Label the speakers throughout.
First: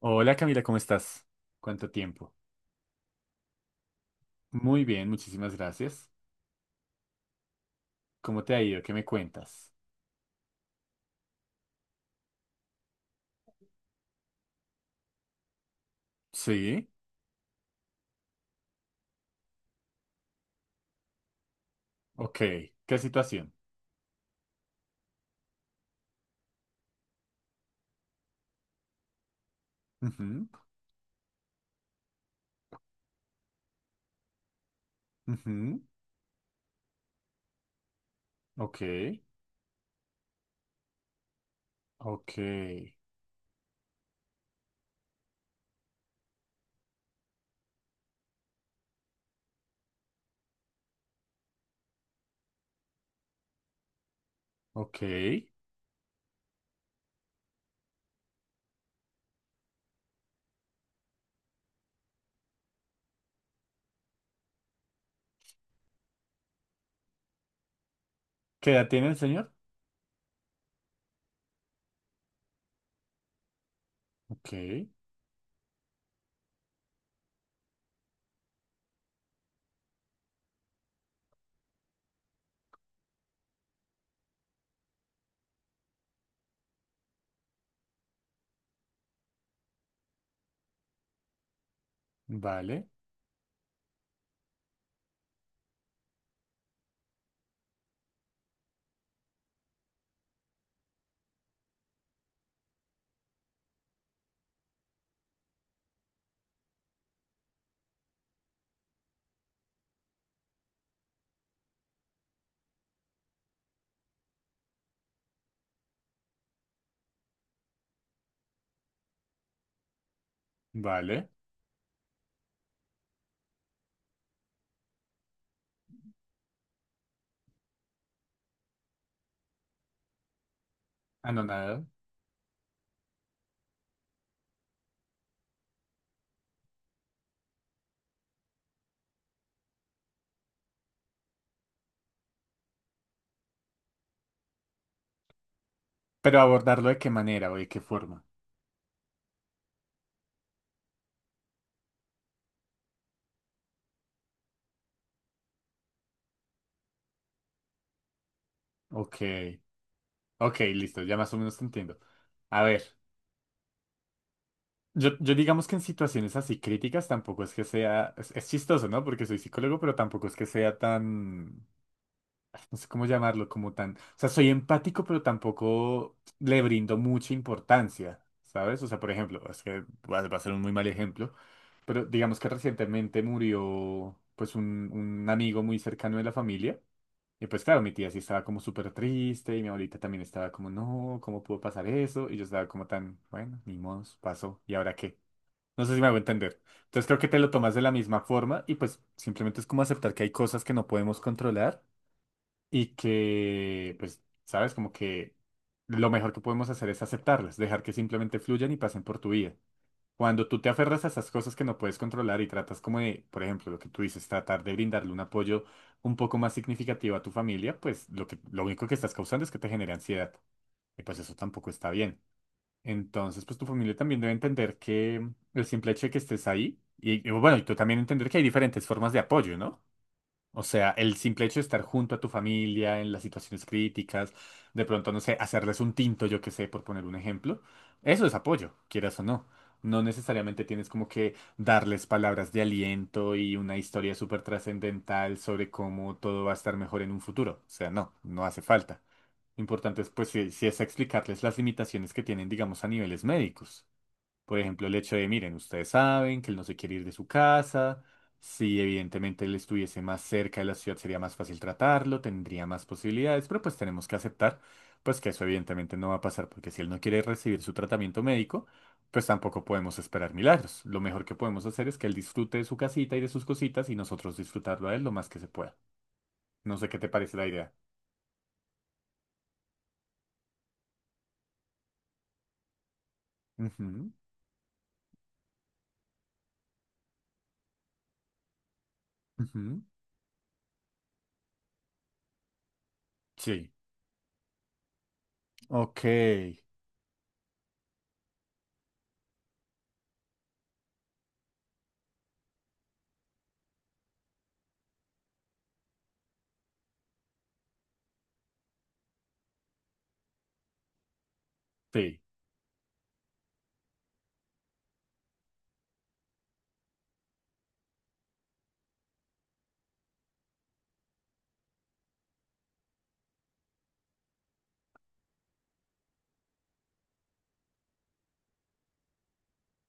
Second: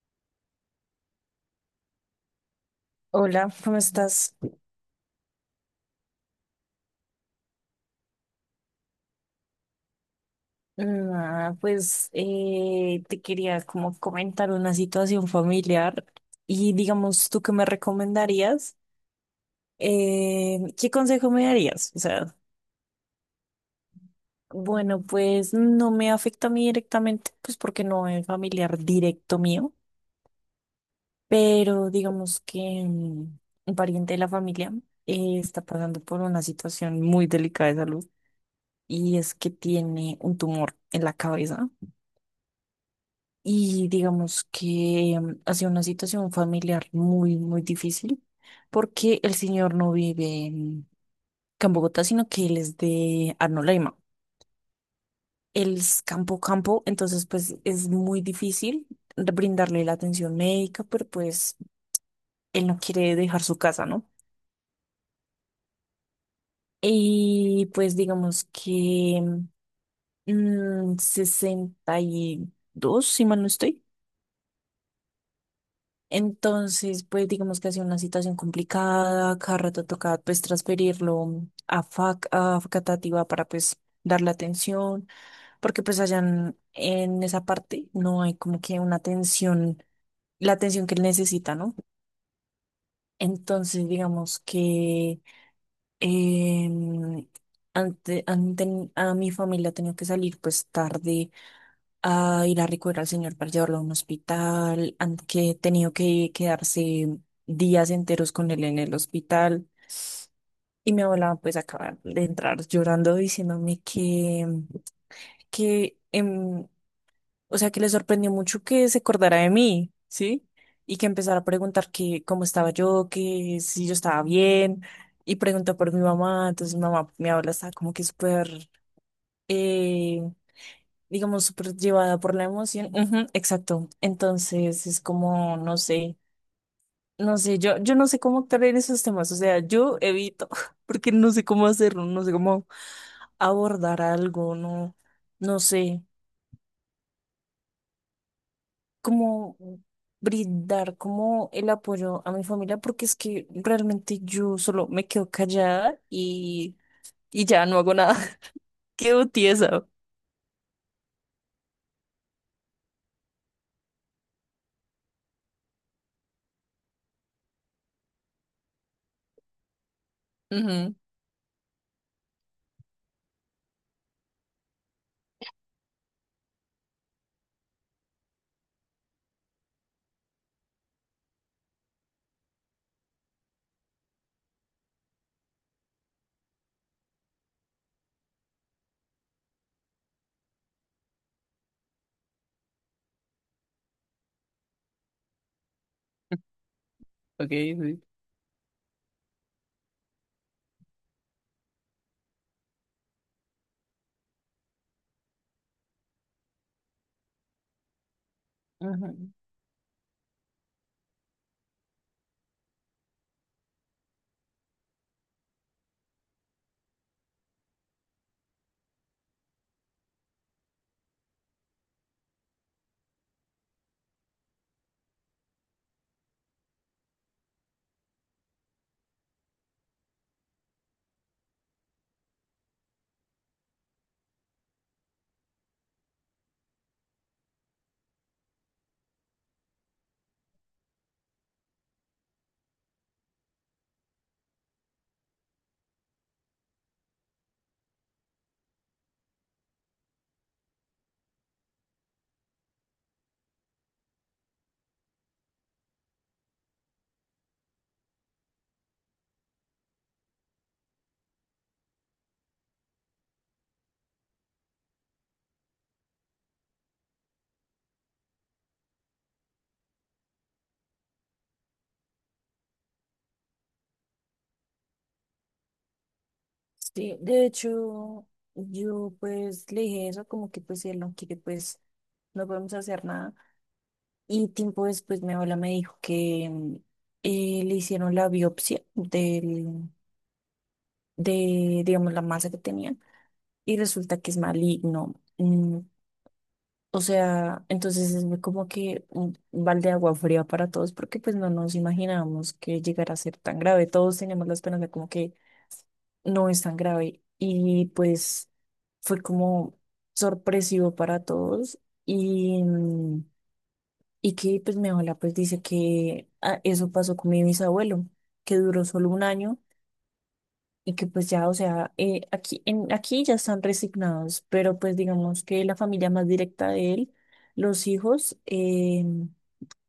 Speaker 1: Hola Camila, ¿cómo estás? ¿Cuánto tiempo?
Speaker 2: Hola, ¿cómo estás?
Speaker 1: Muy bien, muchísimas gracias. ¿Cómo te ha ido? ¿Qué me cuentas?
Speaker 2: Nada, pues te quería como comentar una situación familiar y
Speaker 1: Sí,
Speaker 2: digamos, ¿tú qué me recomendarías? ¿Qué consejo me darías? O sea,
Speaker 1: ok. ¿Qué situación?
Speaker 2: bueno, pues no me afecta a mí directamente, pues porque no es familiar directo mío,
Speaker 1: Ujú,
Speaker 2: pero digamos que mm, un pariente de la familia está
Speaker 1: ujú,
Speaker 2: pasando por una situación muy delicada de salud
Speaker 1: ok,
Speaker 2: y es que tiene un tumor en la cabeza.
Speaker 1: ok,
Speaker 2: Y digamos que ha sido una situación familiar muy, muy difícil porque el señor no vive en Campo Bogotá, sino que él es de Arnolaima.
Speaker 1: ok. ¿Qué
Speaker 2: Él es campo campo, entonces pues es muy difícil brindarle la atención médica, pero pues él no quiere dejar su casa, ¿no? Y pues digamos
Speaker 1: edad tiene el
Speaker 2: que
Speaker 1: señor?
Speaker 2: 62, si mal no estoy.
Speaker 1: Ok,
Speaker 2: Entonces, pues digamos que ha sido una situación complicada, cada rato toca pues transferirlo a FAC, a Facatativá para pues darle atención, porque pues allá en esa parte no hay como que una atención, la atención que él necesita, ¿no?
Speaker 1: vale,
Speaker 2: Entonces, digamos que em, a mi familia ha tenido que salir pues tarde a ir a recoger al señor para llevarlo a un hospital, han que he tenido que quedarse días enteros con él en el hospital. Y mi abuela pues acaba de entrar llorando que o sea, que le sorprendió mucho que se acordara de mí, ¿sí? Y que
Speaker 1: vale.
Speaker 2: empezara a preguntar que cómo estaba yo, que si yo estaba bien, y preguntó por mi mamá, entonces mi mamá, mi abuela estaba como que súper eh,
Speaker 1: Ah, no,
Speaker 2: digamos, súper
Speaker 1: nada.
Speaker 2: llevada por la emoción. Ujú, exacto. Entonces es como, no sé, no sé, yo no sé cómo actuar en esos temas, o sea, yo evito, porque no sé cómo hacerlo, no sé cómo abordar algo, no, no sé
Speaker 1: Pero abordarlo de qué manera o de qué forma.
Speaker 2: cómo brindar como el apoyo a mi familia, porque es que realmente yo solo me quedo callada y ya no hago nada,
Speaker 1: Ok,
Speaker 2: quedo tiesa.
Speaker 1: ok, listo, ya más o menos te entiendo. A ver. Yo digamos que en situaciones así críticas tampoco es que sea, es chistoso, ¿no? Porque soy psicólogo, pero tampoco es que sea
Speaker 2: Ujú,
Speaker 1: tan, no sé cómo llamarlo, como tan, o sea, soy empático, pero tampoco le brindo mucha importancia, ¿sabes? O sea, por ejemplo, es que va, va a ser un muy mal ejemplo, pero digamos que recientemente murió, pues, un amigo muy cercano de la familia. Y pues claro, mi tía sí estaba como súper triste y mi abuelita también estaba como, no, ¿cómo pudo pasar eso? Y yo estaba como tan, bueno, ni modos, pasó, ¿y ahora qué? No sé si me hago entender. Entonces creo que te lo tomas de la misma forma y pues simplemente es como aceptar que hay cosas que no podemos controlar y que, pues, sabes, como que lo mejor que podemos hacer es aceptarlas, dejar que simplemente fluyan y pasen por
Speaker 2: ujú.
Speaker 1: tu vida. Cuando tú te aferras a esas cosas que no puedes controlar y tratas como de, por ejemplo, lo que tú dices, tratar de brindarle un apoyo un poco más significativo a tu familia, pues lo que, lo único que estás causando es que te genere ansiedad. Y pues eso tampoco está bien. Entonces, pues tu familia también debe entender que el simple hecho de que estés ahí, y bueno, y tú también entender que hay diferentes formas de apoyo, ¿no? O sea, el simple hecho de estar junto a tu familia en las situaciones críticas, de pronto, no sé, hacerles un tinto, yo qué sé, por poner un ejemplo, eso es apoyo, quieras o no. No necesariamente tienes como que darles palabras de aliento y una historia súper trascendental sobre cómo todo va a estar mejor en un futuro. O sea, no, no hace falta. Lo importante es, pues, si, si es explicarles las limitaciones que tienen, digamos, a niveles médicos. Por ejemplo, el hecho de, miren, ustedes saben que él no se quiere ir de su casa. Si evidentemente él estuviese más cerca de la ciudad sería más fácil tratarlo, tendría más posibilidades, pero pues tenemos que aceptar pues que eso evidentemente no va a pasar, porque si él no quiere recibir su tratamiento médico, pues tampoco podemos esperar milagros. Lo mejor que podemos hacer es que él disfrute de su casita y de sus cositas y nosotros disfrutarlo a él lo más que se pueda. No sé qué te
Speaker 2: Sí,
Speaker 1: parece
Speaker 2: de
Speaker 1: la idea.
Speaker 2: hecho, yo pues le dije eso, como que pues si él no quiere, pues no podemos hacer nada.
Speaker 1: Ujú,
Speaker 2: Y tiempo después mi abuela me dijo que le hicieron la biopsia
Speaker 1: ujú.
Speaker 2: de, digamos, la masa que tenía
Speaker 1: Sí.
Speaker 2: y resulta que es maligno. Mm,
Speaker 1: Ok.
Speaker 2: o sea, entonces es muy como que un balde de agua fría para todos porque pues no nos imaginábamos que llegara a ser tan grave. Todos teníamos la esperanza como que no es tan grave. Y pues fue como sorpresivo para todos.
Speaker 1: Sí.
Speaker 2: Y, mm, y que pues mi abuela pues dice que ah, eso pasó con mi bisabuelo, que duró solo un año y que pues ya, o sea, aquí ya están resignados, pero pues digamos que la familia más directa de él, los hijos,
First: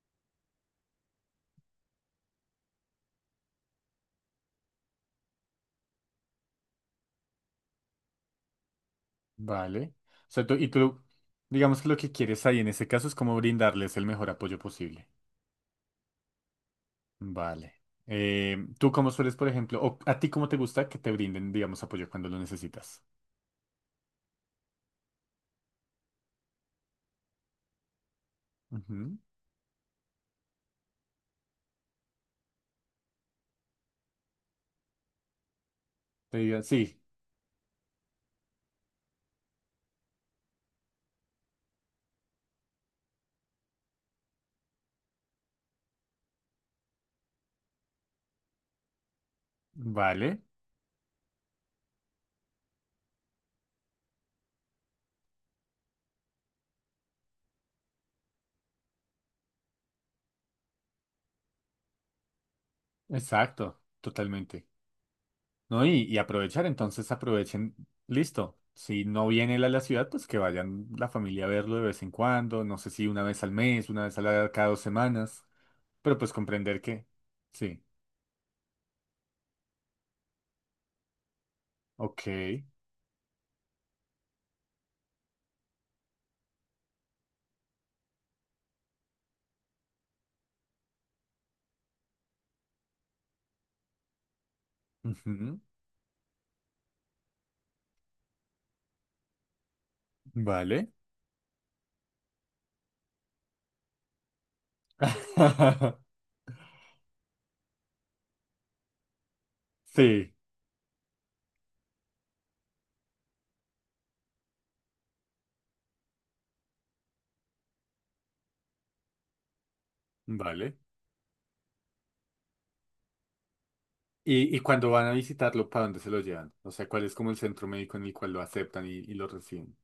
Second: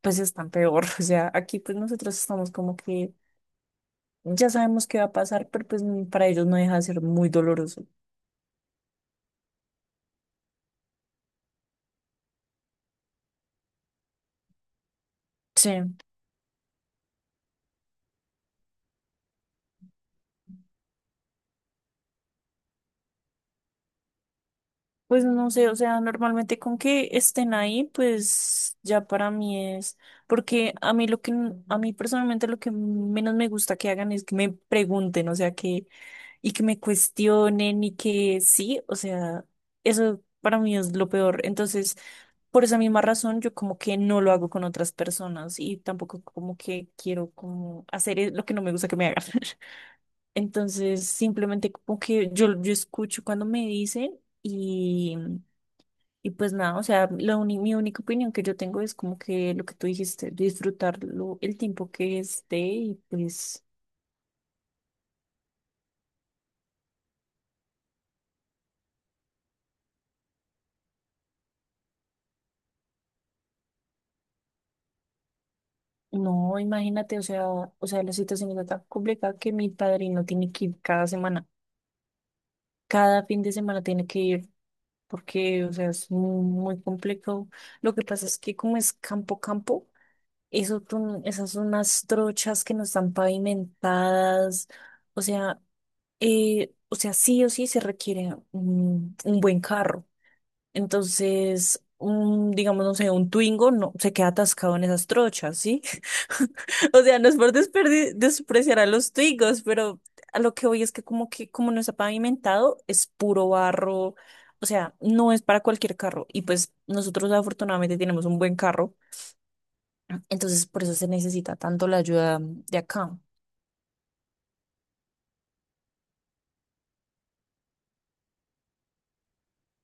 Speaker 2: pues están peor. O sea, aquí pues nosotros estamos como que ya sabemos qué va a pasar, pero pues para ellos no deja de ser muy doloroso.
Speaker 1: Vale. O sea, tú, y tú, digamos que lo que quieres ahí en ese caso es como brindarles el mejor apoyo posible.
Speaker 2: Sí.
Speaker 1: Vale. ¿Tú cómo sueles, por ejemplo, o a ti cómo te gusta que te brinden, digamos, apoyo cuando lo necesitas?
Speaker 2: Pues no sé, o sea, normalmente con que estén ahí, pues ya
Speaker 1: Ujú.
Speaker 2: para mí es, porque a mí n- a mí personalmente lo que menos me gusta que hagan es que me pregunten, o sea, que,
Speaker 1: Te
Speaker 2: y
Speaker 1: digan,
Speaker 2: que me
Speaker 1: sí,
Speaker 2: cuestionen y que sí, o sea, eso para mí es lo peor. Entonces, por esa misma razón, yo como que no lo hago con otras personas y tampoco como que quiero como hacer es- lo que no me gusta que me hagan.
Speaker 1: vale,
Speaker 2: Entonces, simplemente como que yo escucho cuando me dicen y pues nada, o sea, la uni- mi única opinión que yo tengo es como que lo que tú dijiste, disfrutarlo el tiempo que esté y pues
Speaker 1: exacto, totalmente. ¿No? Y aprovechar, entonces aprovechen, listo. Si no viene él a la ciudad, pues que vayan la familia a verlo de vez en cuando, no sé si una vez al mes, una vez a la, cada 2 semanas, pero pues
Speaker 2: no,
Speaker 1: comprender que,
Speaker 2: imagínate,
Speaker 1: sí,
Speaker 2: o sea, la situación está tan complicada que mi padrino tiene que ir cada semana,
Speaker 1: ok.
Speaker 2: cada fin de semana tiene que ir porque, o sea, es muy, muy complejo. Lo que pasa es que como es campo, campo, eso, tú- esas son unas trochas que no están pavimentadas, o
Speaker 1: Ujú,
Speaker 2: sea, o sea, sí o sí se requiere un buen carro.
Speaker 1: vale.
Speaker 2: Entonces, un, digamos, no sé, un Twingo no, se queda atascado en esas trochas, ¿sí? O sea, no es por desperdi- despreciar a los Twingos, pero
Speaker 1: Sí,
Speaker 2: a lo que voy es que como no está pavimentado, es puro barro. O sea, no es para cualquier carro. Y pues nosotros afortunadamente tenemos un buen carro. Entonces,
Speaker 1: vale.
Speaker 2: por eso se necesita tanto la ayuda de acá.
Speaker 1: Y cuando van a visitarlo, para dónde se lo llevan? O sea, ¿cuál es como el centro médico en el cual lo aceptan y lo reciben?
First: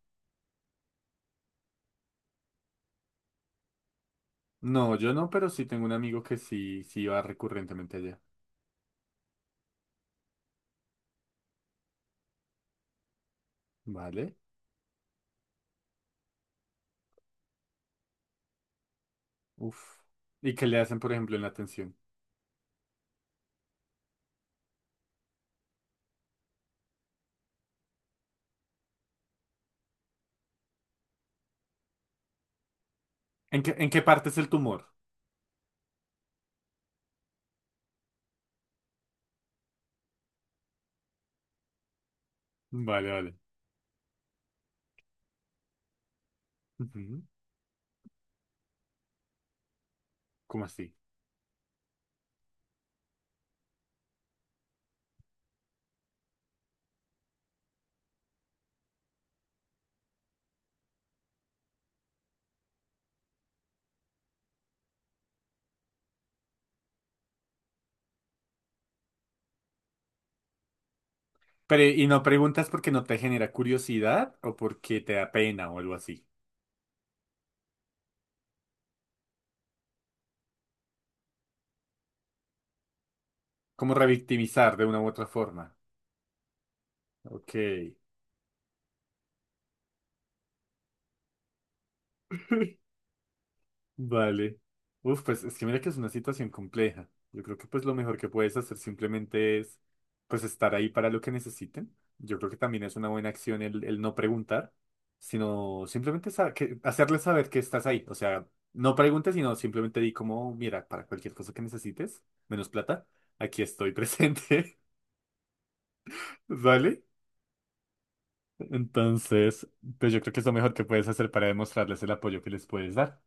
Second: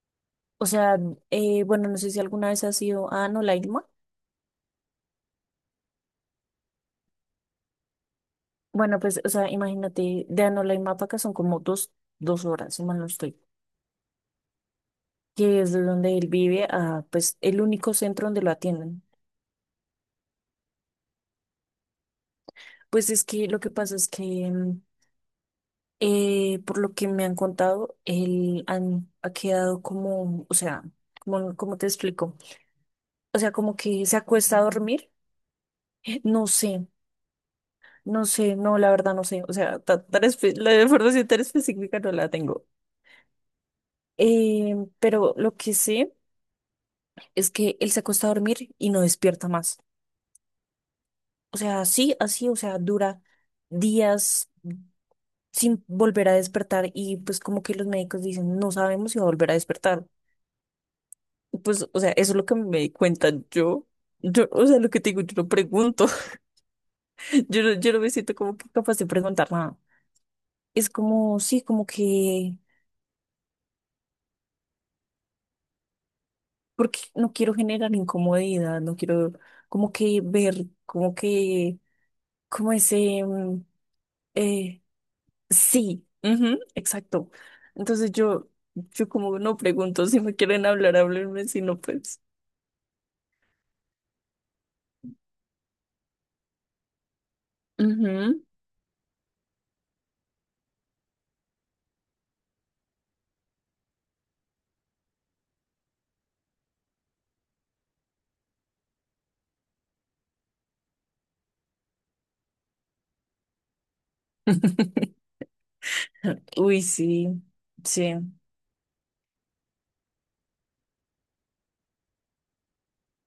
Speaker 2: O sea, bueno, no sé si alguna vez has ido a Anolaima.
Speaker 1: No, yo no, pero sí tengo un amigo que sí, sí va recurrentemente allá.
Speaker 2: Bueno, pues, o sea, imagínate, de Anolaima para acá son como dos, dos horas, si mal no estoy.
Speaker 1: Vale.
Speaker 2: Que es de donde él vive, a pues el único centro donde lo atienden.
Speaker 1: Uf. ¿Y qué le hacen, por ejemplo, en la atención?
Speaker 2: Pues es que lo que pasa es que, mm, por lo que me han contado, ha quedado como, o sea, como, ¿como te explico? O sea, como
Speaker 1: En qué
Speaker 2: que se
Speaker 1: parte es el
Speaker 2: acuesta a
Speaker 1: tumor?
Speaker 2: dormir. No sé, no sé, no, la verdad no sé. O sea, ta- tan espe- la información tan específica no la tengo.
Speaker 1: Vale, vale.
Speaker 2: Pero lo que sé
Speaker 1: Ujú,
Speaker 2: es que él se acuesta a dormir y no despierta más.
Speaker 1: ¿cómo así?
Speaker 2: O sea, sí, así, o sea, dura días, sin volver a despertar y pues como que los médicos dicen, no sabemos si va a volver a despertar. Pues, o sea, eso es lo que me di cuenta yo. Yo, o sea, lo que te digo, yo no pregunto, yo no me siento como que capaz de preguntar nada. Es como, sí,
Speaker 1: Pero,
Speaker 2: como
Speaker 1: ¿y no
Speaker 2: que,
Speaker 1: preguntas porque no te genera curiosidad o porque te da pena o algo así?
Speaker 2: porque no quiero generar incomodidad, no quiero como que ver, como que, como ese,
Speaker 1: Como revictimizar
Speaker 2: eh,
Speaker 1: de una u otra forma.
Speaker 2: sí, ujú, exacto.
Speaker 1: Ok.
Speaker 2: Entonces yo como no pregunto, si me quieren hablar, háblenme, si no, pues.
Speaker 1: Vale. Uf, pues es que mira que es una situación compleja. Yo creo que pues lo mejor que
Speaker 2: Ujú.
Speaker 1: puedes hacer simplemente es pues estar ahí para lo que necesiten. Yo creo que también es una buena acción el no preguntar, sino simplemente sa- que, hacerles saber que estás ahí. O sea, no preguntes, sino simplemente di como, mira, para cualquier cosa que necesites, menos plata, aquí estoy presente.
Speaker 2: Uy,
Speaker 1: ¿Vale?
Speaker 2: sí, sí,
Speaker 1: Entonces, pues yo creo que es lo mejor que puedes hacer para demostrarles el apoyo que les puedes dar.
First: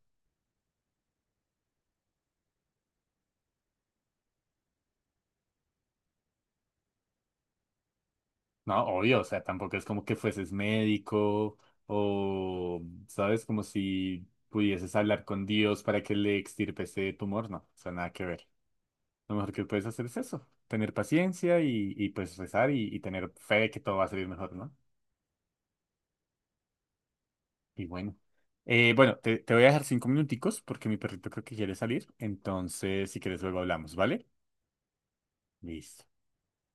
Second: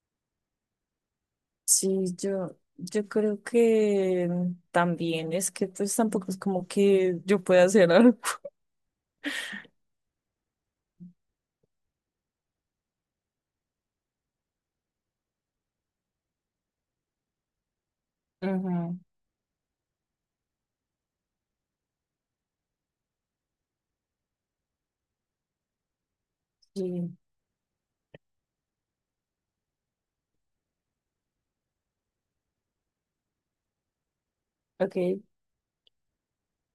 Speaker 2: sí, yo creo que también es que pues tampoco es como que yo pueda hacer algo.
Speaker 1: No, obvio, o sea, tampoco es como que fueses médico o, ¿sabes? Como si pudieses hablar con Dios para que le extirpe ese tumor, no, o sea, nada que ver.
Speaker 2: Ujú,
Speaker 1: Lo mejor que puedes hacer es eso, tener paciencia y pues rezar y tener fe de que todo va a salir mejor, ¿no?
Speaker 2: sí,
Speaker 1: Y bueno. Bueno, te, te voy a dejar 5 minuticos porque mi perrito creo que quiere salir, entonces si quieres luego hablamos, ¿vale?
Speaker 2: ok.
Speaker 1: Listo.